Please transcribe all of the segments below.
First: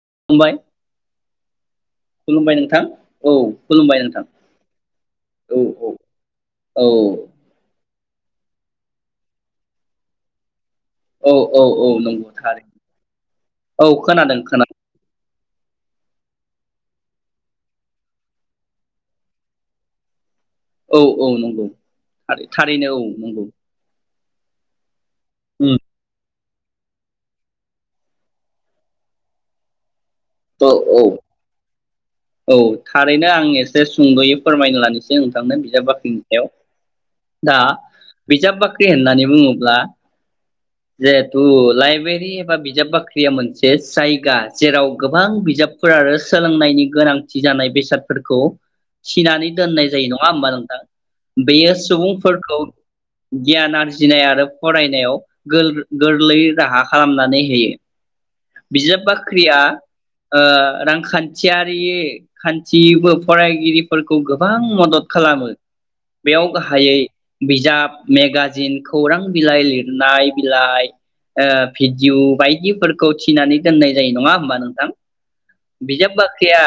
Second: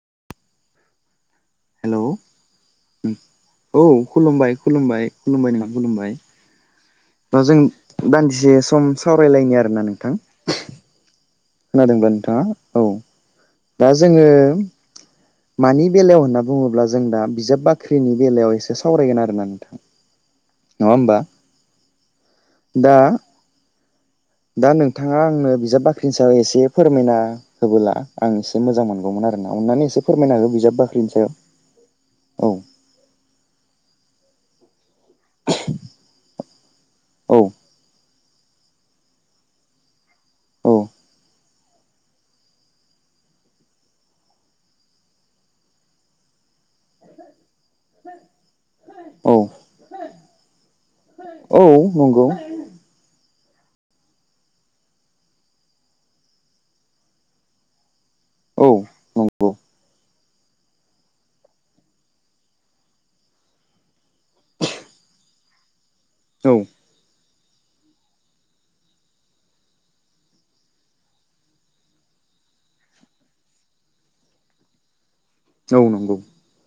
[unintelligible] Hello खुलुमबाय नोंथां औ औ खुलुमबाय नोंथां खुलुमबाय खुलुमबाय खुलुमबाय औ नामा खुलुमबाय। औ। दा जों दान्दिसे सम सावरायलायनि आरोना नोंथां। औ औ औ खोनादोंब्ला नोंथाङा नंगौथार औ औ दा जोङो खोनादों खोनादों मानि बेलायाव होनना बुङोब्ला जों दा बिजाब बाख्रिनि बेलायाव एसे सावरायगोन आरोना नोंथां। नङा औ होमबा औ नंगौ थारैनो दा औ नंगौ। दा नों थाङा आंनो उम बिजाब बाख्रिनि सायाव एसे ए फोरमायना होबोला आं एसे मोजां मोनगौमोन आरोना अननानै एसे फोरमायना हो अ बिजाब औ बाख्रिनि सायाव औ थारैनो आं एसे सुंदयै फोरमायना लानोसै नोंथांनो बिजाब बाख्रिनि सायाव औ दा बिजाब बाख्रि होननानै बुङोब्ला औ जिहेथु लाइबेरि एबा बिजाब बाख्रिया मोनसे जायगा जेराव गोबां बिजाबफोर आरो सोलोंनायनि गोनांथि जानाय बेसादफोरखौ औ थिनानै दोननाय जायो नङा होमबा नोंथां औ बेयो नंगौ सुबुंफोरखौ गियान आरजिनाय आरो फरायनायाव गोर-गोरलै राहा खालामनानै होयो औ बिजाब नंगौ बाख्रिया। ओ रांखान्थियारि खान्थिबो फरायगिरिफोरखौ गोबां मदद खालामो। बेयाव औ गाहायै बिजाब मेगाजिन खौरां बिलाइ लिरनाय बिलाइ ओ भिडिअ बायदिफोरखौ थिनानै दोननाय जायो नङा होमबा नोंथां। औ बिजाब नंगौ बाख्रिया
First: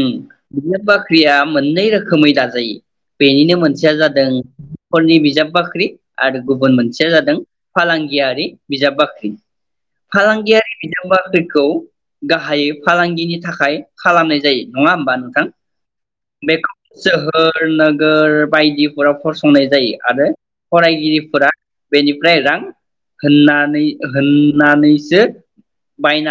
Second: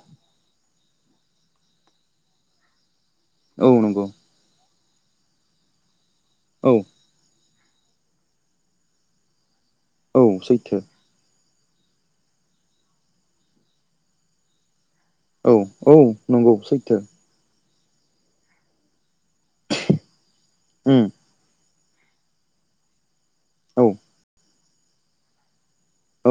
उम बिजाब बाख्रिया मोननै रोखोमै दाजायो बेनिनो औ मोनसेया नंगौ जादों हरनि बिजाब बाख्रि। आरो औ गुबुन मोनसेया जादों फालांगियारि बिजाब बाख्रि। औ फालांगियारि सैथो बिजाब बाख्रिखौ गाहायै फालांगिनि थाखाय खालामनाय जायो। नङा होमबा नोंथां औ औ नंगौ बेखौ सैथो जोहो। नोगोर बायदिफोराव फसंनाय जायो आरो। उम फरायगिरिफोरा बेनिफ्राय रां औ होननानै होननानैसो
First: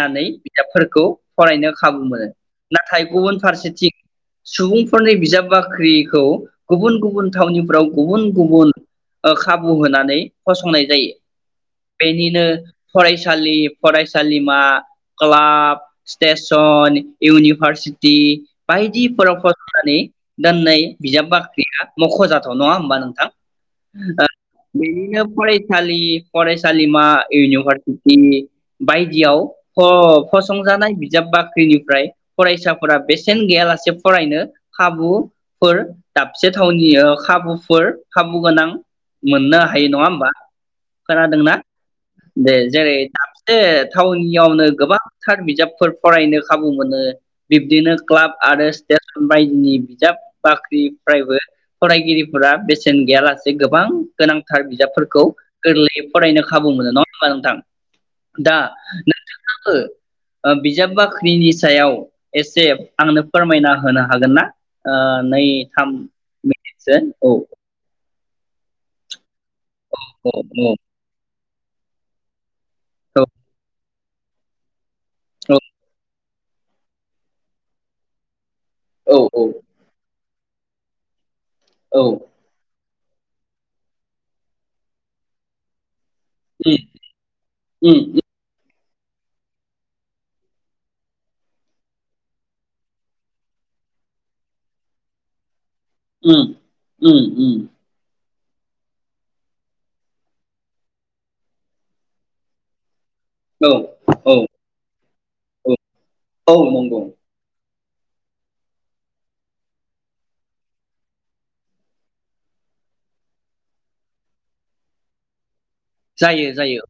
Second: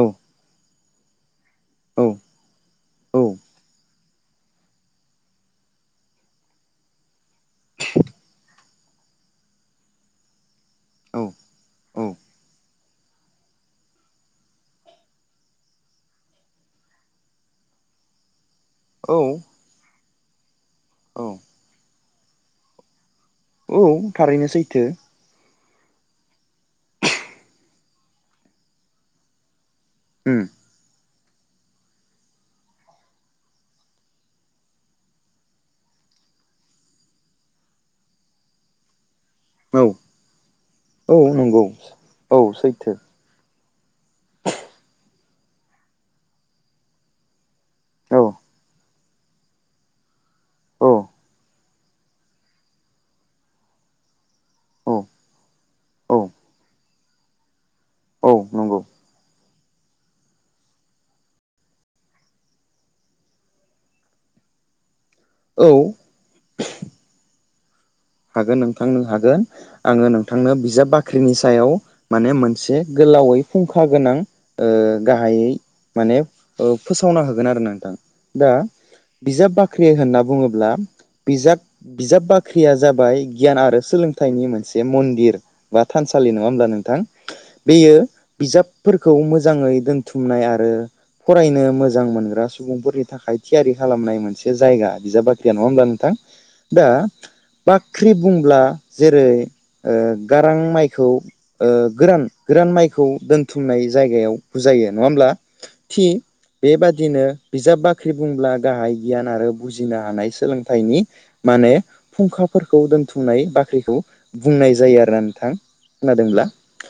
औ बिजाबफोरखौ फरायनो खाबु औ मोनो नाथाय औ गुबुन फारसेथिं सुबुंफोरनि बिजाब बाख्रिखौ गुबुन गुबुन थावनिफ्राव गुबुन गुबुन ओ खाबु होनानै फसंनाय जायो औ बेनिनो फरायसालि फरायसालिमा। Club station university. औ बायदिफोराव फसंनानै। दोननै औ बिजाब बाख्रिया मखजाथाव नङा होमबा नोंथां। औ ओ‌ थारैनो सैथो बेनिनो फरायसालि। फरायसालिमा इउनिभारसिटि बायदियाव। अ उम फसंजानायबि। बिजाब बाख्रिनिफ्राय फरायसाफोरा बेसेन गैयालासे फरायनो खाबुफोर दाबसे थावनि ओ खाबुफोर खाबु गोनां मोननो औ हायो नङा होमबा। औ खोनादोंना नंगौ औ दे सैथो जेरै दाबसे थावनि। औ नो गोबां। गोबांथार बिजाबफोर फरायनो खाबु मोनो बिब्दिनो औ क्लाब आरो स्टेसन बायदिनि बिजाब औ बाख्रिफ्रायबो फरायगिरिफोरा बेसेन गैयालासे गोबां गोनांथार औ बिजाबफोरखौ गोरलैयै औ फरायनो खाबु मोनो नङा होमबा औ नोंथां दा नंगौ नों। [unintelligible] खो बिजाब बाख्रिनि सायाव एसे आंनो फोरमायना होनो हागोन ना? आ नै औ थाम मि। से औ हागोन नोंथां नों‌ हागोन। आङो औ नोंथांनो औ बिजाब बाख्रिनि सा सायाव माने मोनस से गोलावै फुंखा। खा गोनां ओ। गाहायै मानेफ ओ फोसावना होगोन आरो ना नोंथां। दा औ बिजाब बाख्रि होनना बुङोब ला। बिजाब औ बिजाब बाख्रिया जे बाय गियान आरो सोंलोंथाइनि मोनसे मन्दिर बा थानसालि नङा होमब्ला नोंथां बेयो उम बिजाब। फोरखौ मोजाङै दोन्थुमनाय आरो फरायनो मोजां मोनग्रा सुबुंफोरनि थाखाय थियारि खालामनाय मोनसे जायगा बिजाब बाख्रिया नङा होमब्ला नों उम उम उम ख्रि बुंब्ला जेरै ओ गारां माइखौ ओ गोरान गोरान माइख खौ औ दोनथुमनाय औ जायगायाव बुजायो। नङा होमब्ला औ थि औ नंगौ बेबादिनो बिजाब बाख ख्रि बुंब्ला गाहाय गियान आरो बुजिनो हानाय सोलोंथनि माने फुंखा फोरखौ दोन्थुमनाय बाख्रिखौ बुंनाय जायो आरोना नोंथां। खोनादोंब्ला जायो जायो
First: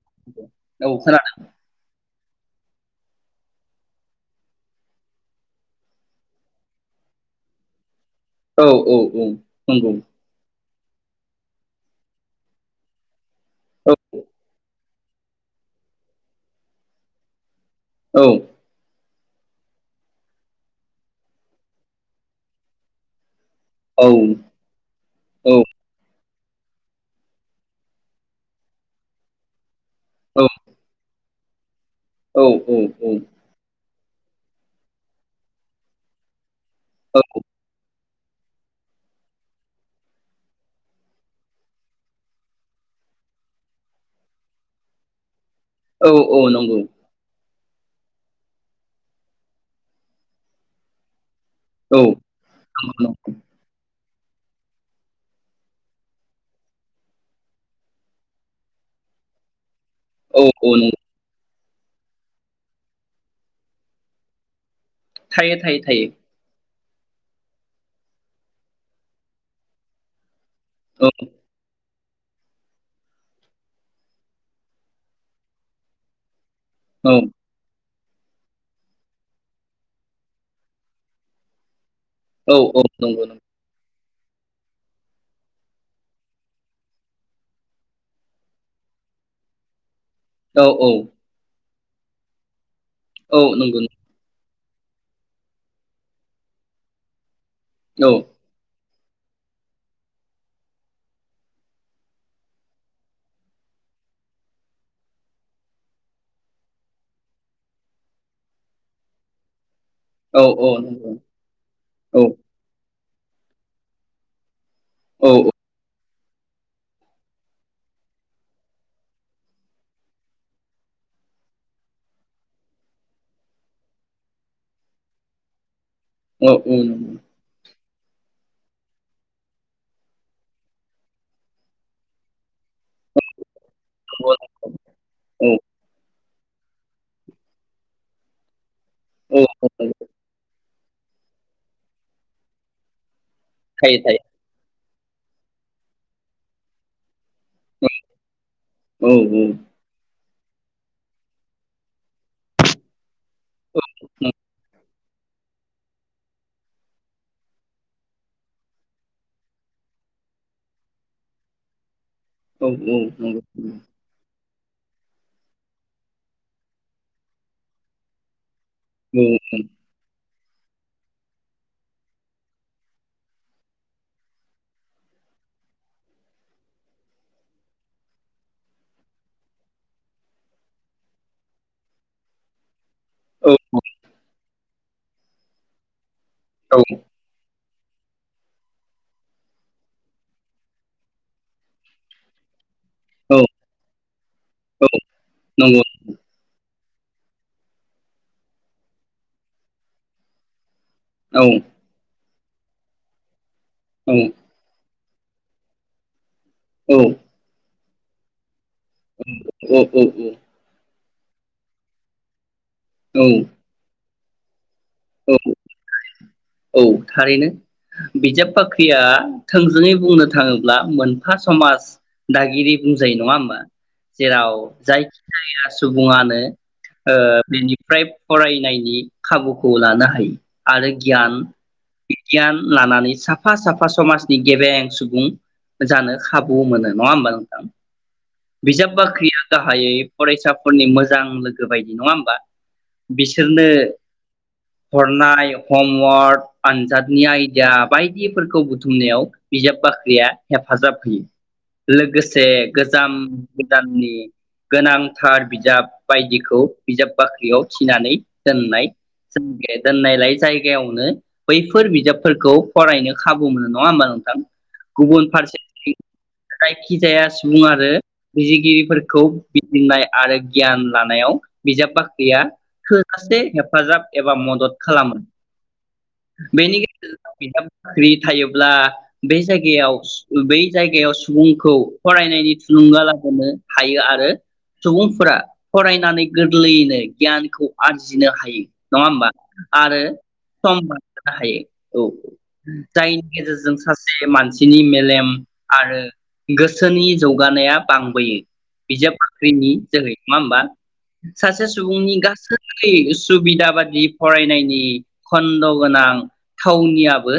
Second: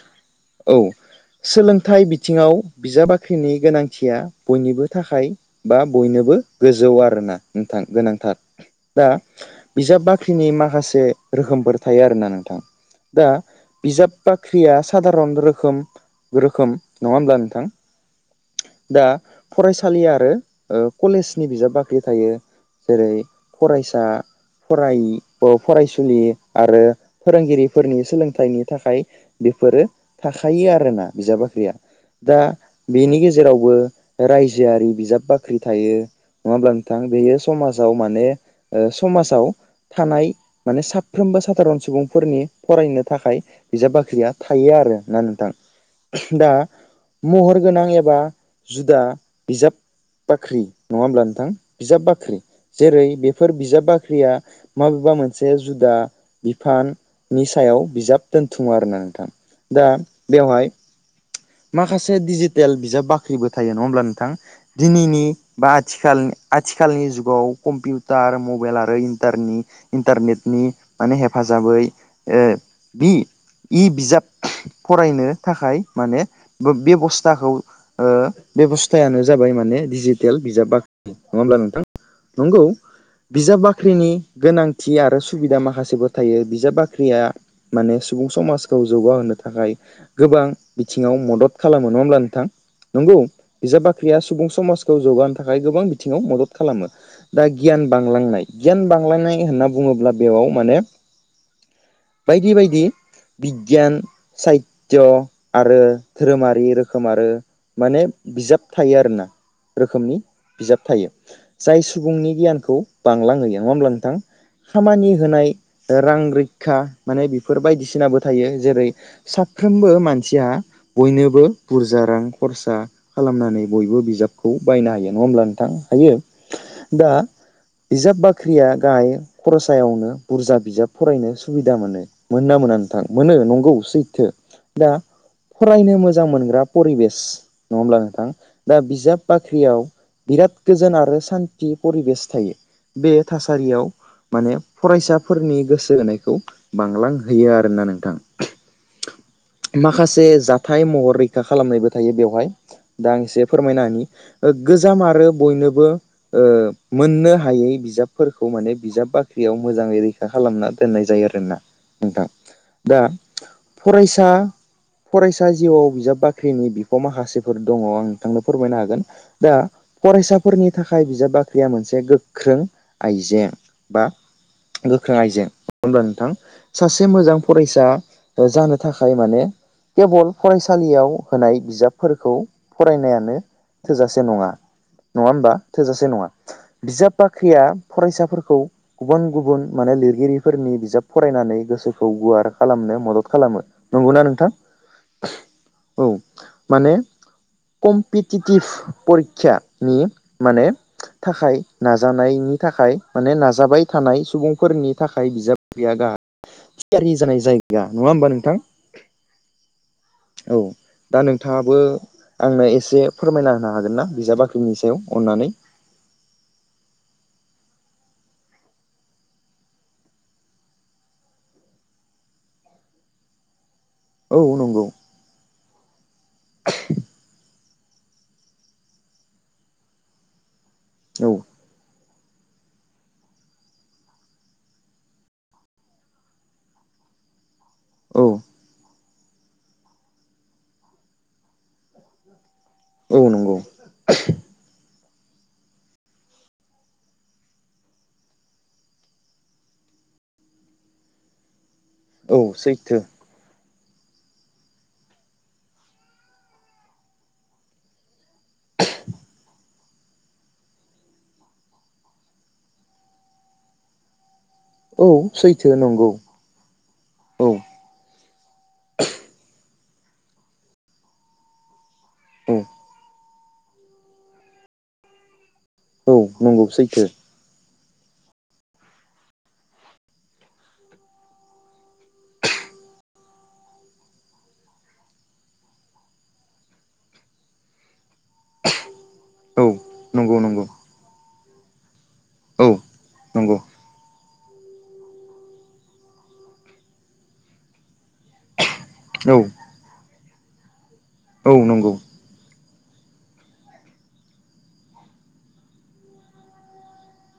औ सोलोंथाइ बि बिथिङाव बिजाब बाख्रिनि गोनांथिया बयनिबो थाखाय बा बयनोबो गोजौ आरोना नोंथां गोनांथि। औ औ औ नंगौ बाख्रिनि माखासे रोखोमफोर थायो आरोना नोंथां। दा औ बिजाब बाख्रिया। साादारन रोखोम रोखोम नङा होमब्ला नोंथां। औ। दा फरायसालि आरो ओ कलेजनि बिजाब बाख्रि थायो जेरै औ फरायसा फराय औ फरायसुलि आरो फोरोंगिरिफोरनि सोलोंथाइनि थाखाय बेफोरो औ थाखायो आरोना बिजाब बाख [unintelligible] दा औ बेनि गेजेरावबो रायजोआरि बिजाब बाख्रि थायो। नङा होमब्ला नोंथां बेयो समाजाव मान माने ओ समाजाव थानाय माने साफ्रोमबो सादारन सुबुंफोरनि फरायनो थाखाय बिजाब बाख्रिया थायो आरोना नोंथां। औ औ दा नंगौ महर। गोनां एबा जुदा बिजाब बाख्रि नङा होमब्ला नोंथां। औ बिजाब बाख्रि जेरै नंगौ बेफोर बिजाब बाख्रि। फाख्रिया माबेबा मोनसे जुदा बिफाननि सायाव बिजाब दोनथुमो आरोना नोंथां। दा औ बेवहाय औ नंगौ माखासे दिडिजिटेल बिजाब बाख्रिबो थायो नङा होमब्ला नोंथां। दिनैनि थायो बा थायो थायो आथिखालनि आथिखालनि जुगाव कम्पिउटार मबाइल आरो इन्टारनेट। इन्टारनेट नि औ माने हेफाजाबै ए बि इ बिजाब फरायनो थाखाय माने बेबस्थाखौ। ओ बेबस्थायानो जाबाय माने डिजिटेल बिजाब बाख्रि नङा होमब्ला नोंथां। औ नंगौ औ नंगौ नंगौ बिजाब बाख्रिनि गोनांथि आरो सुबिदा माखासेबो थायो बिजाब बाख्रिया माने सुबुं समाजखौ जौगाहोनो थाखाय। गोबां औ बिथिङाव मदद। खालामो नङा होमब्ला नोंथां। नंगौ औ नंगौ बिजाब बाख्रिया सुबुं स समाजखौ जौगानो थाखाय गोबां बिथिङाव मदद खालामो। दा गियान औ बांलांनाय गियान लांनाय होनना बुङोब्ला बेयाव माने बायदि बायदि बिगियान सायित्य आरो धोरोमारि रोखोम आरो माने बिजाब थायो आरोना। रोखोमनि औ औ बिजाब थायो नंगौ जाय औ सुबुंनि गियानखौ बांलां होयो नङा होमब्ला थां। खामानि औ होनाय ओ रां रैखा माने बेफोर बायदिसिनाबो थायो जेरै साफ्रोमबो मानसिया बयनोबो बुरजा रां खरसा खालामनानै बयबो बिजाबखौ बायनो हायो नङा होमब्ला नोंथां? हायो औ औ। दा बिजाब बाख्रिया दायो खर'सायावनो बुरजा बिजाब फरायनो सुबिदा मोनो मोना मोना नोंथां मोनो नंगौ। सैथो दा औ फरायनो मो मोजां मोनग्रा परिबेस नङा होमब्ला नोंथां। दा बिजाब औ औ नंगौ बाख्रियाव बिराद गोजोन आरो सान्थि परिबेस थायो बे थासा सारियाव थायो थायो माने फरायसाफोरनि गोसो होनायखौ बांलांहो होयो आरोना औ नोंथां औ माखासे जाथाय महर रैखा खालामनायबो थायो बेवहाय दा आं एसे फोरमायना औ होनि गोजाम आरो बयनोबो ओ मोननो हायै बिजाब फोरखौ माने बिजाब बाख्रियाव मोजाङै रैखा खालामना दोननाय जायो आरोना। नोंथां दा औ नंगौ औ फरायसा फरायसा जिउआव बिजाब बाख्रिनि बिफाव माखासेफोर दङ आं नोंथांनो फोरमायनो हागोन दा फरायसाफोरनि थाखाय बिजाब बाख ख्रिया मोनसे गोख्रों। आइजें बा गोख्रों आइजें होनब्ला नोंथां सासे मोजां फरायसा जानो थाखाय माने केबल फरायसालियाव होनाय बिजाबफोरखौ फरायनायानो औ थोजासे नङा। नङा होमबा थोजासे नङा। औ बिजाब बाख्रिया फरायसाफोरखौ गुबुन गुबुन माने लिरगिरिफोरनि बिजाब फरायनानै गोसोखौ गुवार खालामनायाव मदद औ खालामो। नंगौना नोंथां। नंगौ। औ माने कम्पिटिटिभ परिक्षानि माने औ थाखाय नाजानाय थाखाय माने नाजा जाबाय औ थानाय सुबुंफोरनि थाखाय बिजाब रिया गाहा थियारि जानाय जायो। या नङा होमबा नोंथां? औ औ औ। दा नोंथाङाबो आंनो ए से औ फोरमायना होनो हागोन ना? बिजाब बाख्रिनि सायाव अननानै। औ थारैनो बिजाब बाख्रिया थोंजोङै बुंनो थाङोब्ला मोनफा समाज दागिरि बुंजायो नङा होमबा? औ जेराव नंगौ जायखि जाया सु बुङानो ओ बेनि फ्राय फरायनायनि खाबुखौ लानो हायो। आरो औ गियान बिगियान लानानै साफा साफा समाजनि गेबेें सुबुं जानो खाबु मोनो नङा होमबा नोंथां? औ। बिजाब बाख्रिया गाहायै फरायसाफोरनि मोजां लोगो बायदि नङा होमबा? औ नंगौ। बिसोरनो हरनाय हमवर्क आनजादनि आइदिया बायदिफोरखौ बुथुमनायाव बिजाब बाख्रिया हेफाजाब होयो। औ लोगोसे सैथो गोजाम गोदाननि गोनांथार बिजाब बायदिखौ बिजाब बाख्रियाव थिनानै दोननाय [unintelligible] दोननायलाय जायगायावनो बैफोर बिजाबफोरखौ फरायनो खाबु मोनो नङा होमबा नोंथां? औ गुबुन सैथो फारसेथिं नंगौ जायखिजाया औ सुबुं आरो बिजिगिरिफोरखौ बि नाय आरो गियान लानायाव बिजाब बाख्रि गैया औ थोजासे हेफाजाब एबा मदद खालामो। औ नंगौ सैथो। ख्रि थायोब्ला बे जायगायाव बै जायगायाव सुबुंखौ फरायनायनि थुलुंगा लाबोनो हायो आरो सुबुंफोरा फरायनानै गोरलैयैनो गियानखौ आरजि बुजिनो हायो नङा होमबा औ आरो नंगौ नंगौ सम हायो। औ औ जायनि नंगौ गेजेरजों सासे मानसि सिनि मेलेम आरो गोसोनि जौगानाया बांबोयो बिजाब औ बाख्रिनि जोहै। मा होमबा औ सासे नंगौ सुबुंनि गासै सुबिदा बादि फरायनायनि खन्द गोनां थावनियाबो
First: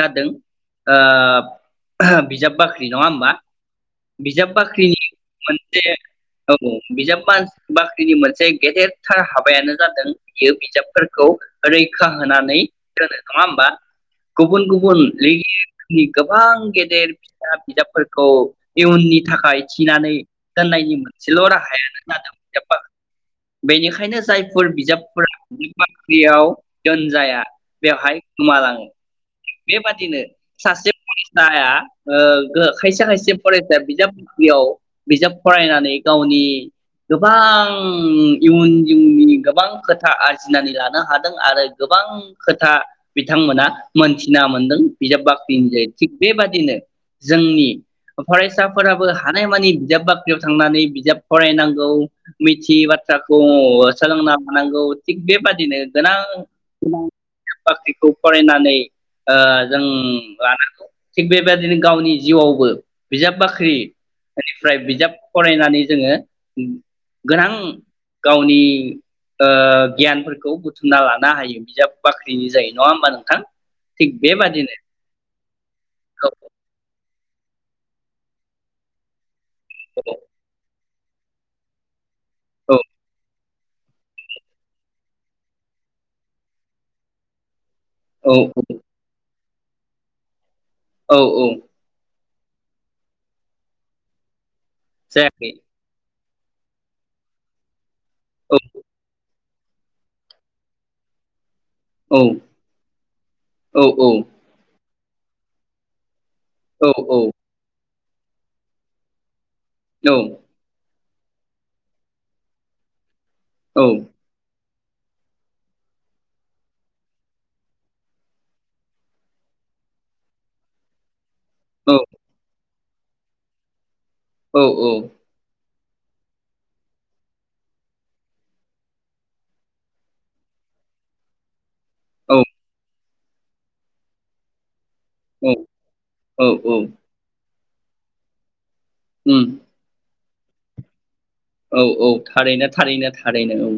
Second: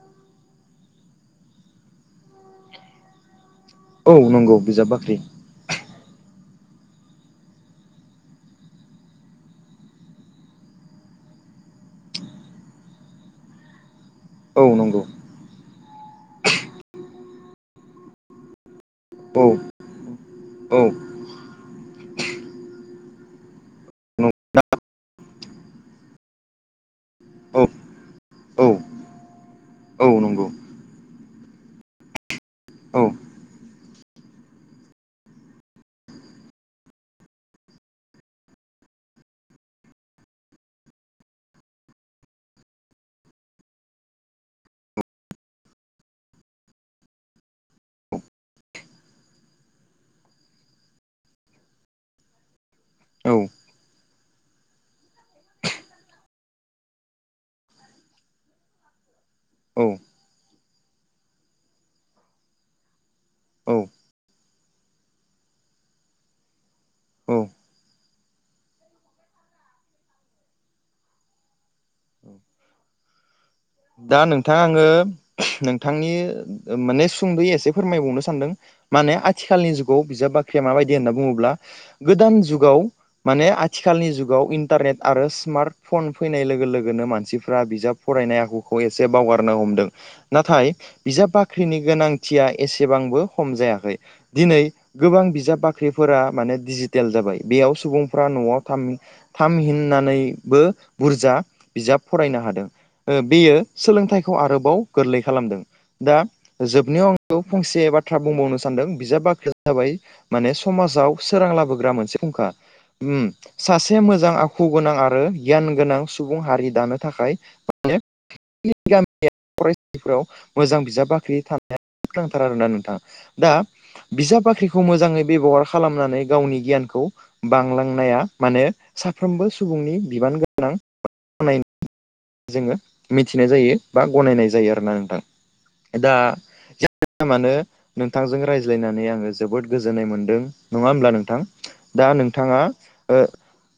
जादों ओ बिजाब बाख्रि नङा होमबा औ नंगौ बिजाब बाख्रिनि बाख्रि मोनसे औ बिजाब बा-बाख्रिनि मोनसे गेदेरथार हाबायानो जादों बियो बिजाबफोरखौ रैखा होनानै दोनों नङाहोनबा गुबुन औ गुबन नंगौ लिरगि नि गोबां गेदेर फिसा बिजाबफोरखौ इयुननि औ थाखाय थिनानै औ दोननायनि मोनसेल राहायानो जादों हिजाब बाख्रि बेनिखायनो नं जायफोर बिजाबफोरा बाख्रियाव दोनजाया औ बेवहाय औ गोमालाङो औ बेबादिनो नंगौ सासे फरा साया ओ गो खायसे औ खायसे फरायसाया बिजाब बाख्रियाव बिजाब फरायनानै गावनि गोबां इयुन जिउनि गोबां खोथा आरजिनानै लानो हादों आरो गोबां खोथा बिथांमोना मोनथिना मोनदों बिजाब बाख्रिनि जहै थिग बेबादिनो जोंनि फरायसाफोराबो हानायमानि बिजाब बाख्रियाव थांनानै बिजाब फरायनांगौ मिथियै औ बाथ्राखौ सोलोंना लानांगौ थिग बेबादिनो गोनां बाख्रिखौ फरायनानै ओ जों औ लानांगौ थिग बेबायदिनो गावनि जिउआवबो बिजाब बाख्रि औ बेनिफ्राय बिजाब फरायनानै जोङो उम औ गोनां गावनि ओ गियानफोरखौ बुथुमना लानो हायो बिजाब बाख्रिनि जायो नङा होमबा नोंथां थिग दा नोंथां बेबादिनो आङो नोंथांनि औ माने सुंदयै एसे फोरमायबावनो सानदों माने आथिखालनि जुगाव बिजाब बाख्रिया माबायदि होनना बुङोब्ला गोदान जुगाव माने आथिखालनि जुगाव इन्टारनेट आरो स्मार्ट फन फैनाय लोगो लोगोनो मानसिफ्रा बिजाब औ फरायनाय [unintelligible] खौ एसे बावगारनो हमदों नाथाय औ बिजाब औ बाख्रिनि गोनां थिया एसेबांबो खम जायाखै दिनै गोबां जायाखै बिजाब बाख्रिफोरा माने डिजिटेल जाबाय बेयाव सुबुं फ्रा नआव औ थामि थामहिननानैबो बुरजा बिजाब औ फरायनो हादों ओ बियो औ औ सोलोंथाइखौ आरोबाव गोरलै खालामदों दा औ औ जोबनायाव आं फंसे एबा बाथ्रा बुंबावनो सानदों बिजाब बाख्रि जाबाय औ माने समाजाव सोरां लाबोग्रा मोनसे फुंखा। सासे मोजां आखु आखु गोनां आरो गियान गोनां सुबुं हारि दानो थाखाय माने [unintelligible] फरायसाफोराव मोजां बिजाब बाख्रि औ थानायनाया गोनांथार आरोना नों नोंथां दा बिजाब औ बाख्रिखौ मोजाङै बेबहार खालामनानै गावनि गियानखौ बांलांनाया मानो साफ्रोमबो सुबुंनि बिबान गोनां। जोङो। मिथिनाय जायो बा गनायनाय जायो आरोना आं। नोंथां दा औ जियानो जाया मानो नोंथांजों रायज्ला ज्लायनानै आङो उम जोबोद गोजोननाय मोन्दों। नङा होनब्ला नों औ औ थारैनो थारैनो थारैनो औ।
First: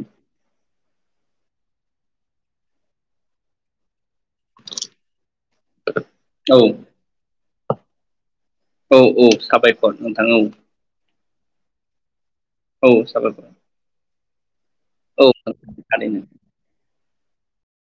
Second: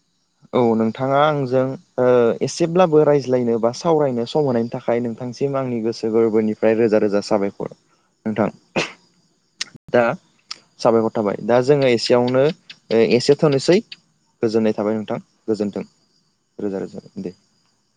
औ नोंथाङा आंजों ओ एसेब्लाबो रायज्लायनो बा सावरायनो सम सम होनायनि थाखाय नोंथांसिम आंनि गोसो औ गोरबोनिफ्राय रोजा रोजा साबायखर। बर औ औ साबायखर नोंथां औ। साबायखर थाबाय दा जोङो एसे यावनो औ एसे साबायखर थोनोसै। गोजोननाय थाबाय नोंथां औ गोजोन्थों थारैनो रोजा रोजा। दे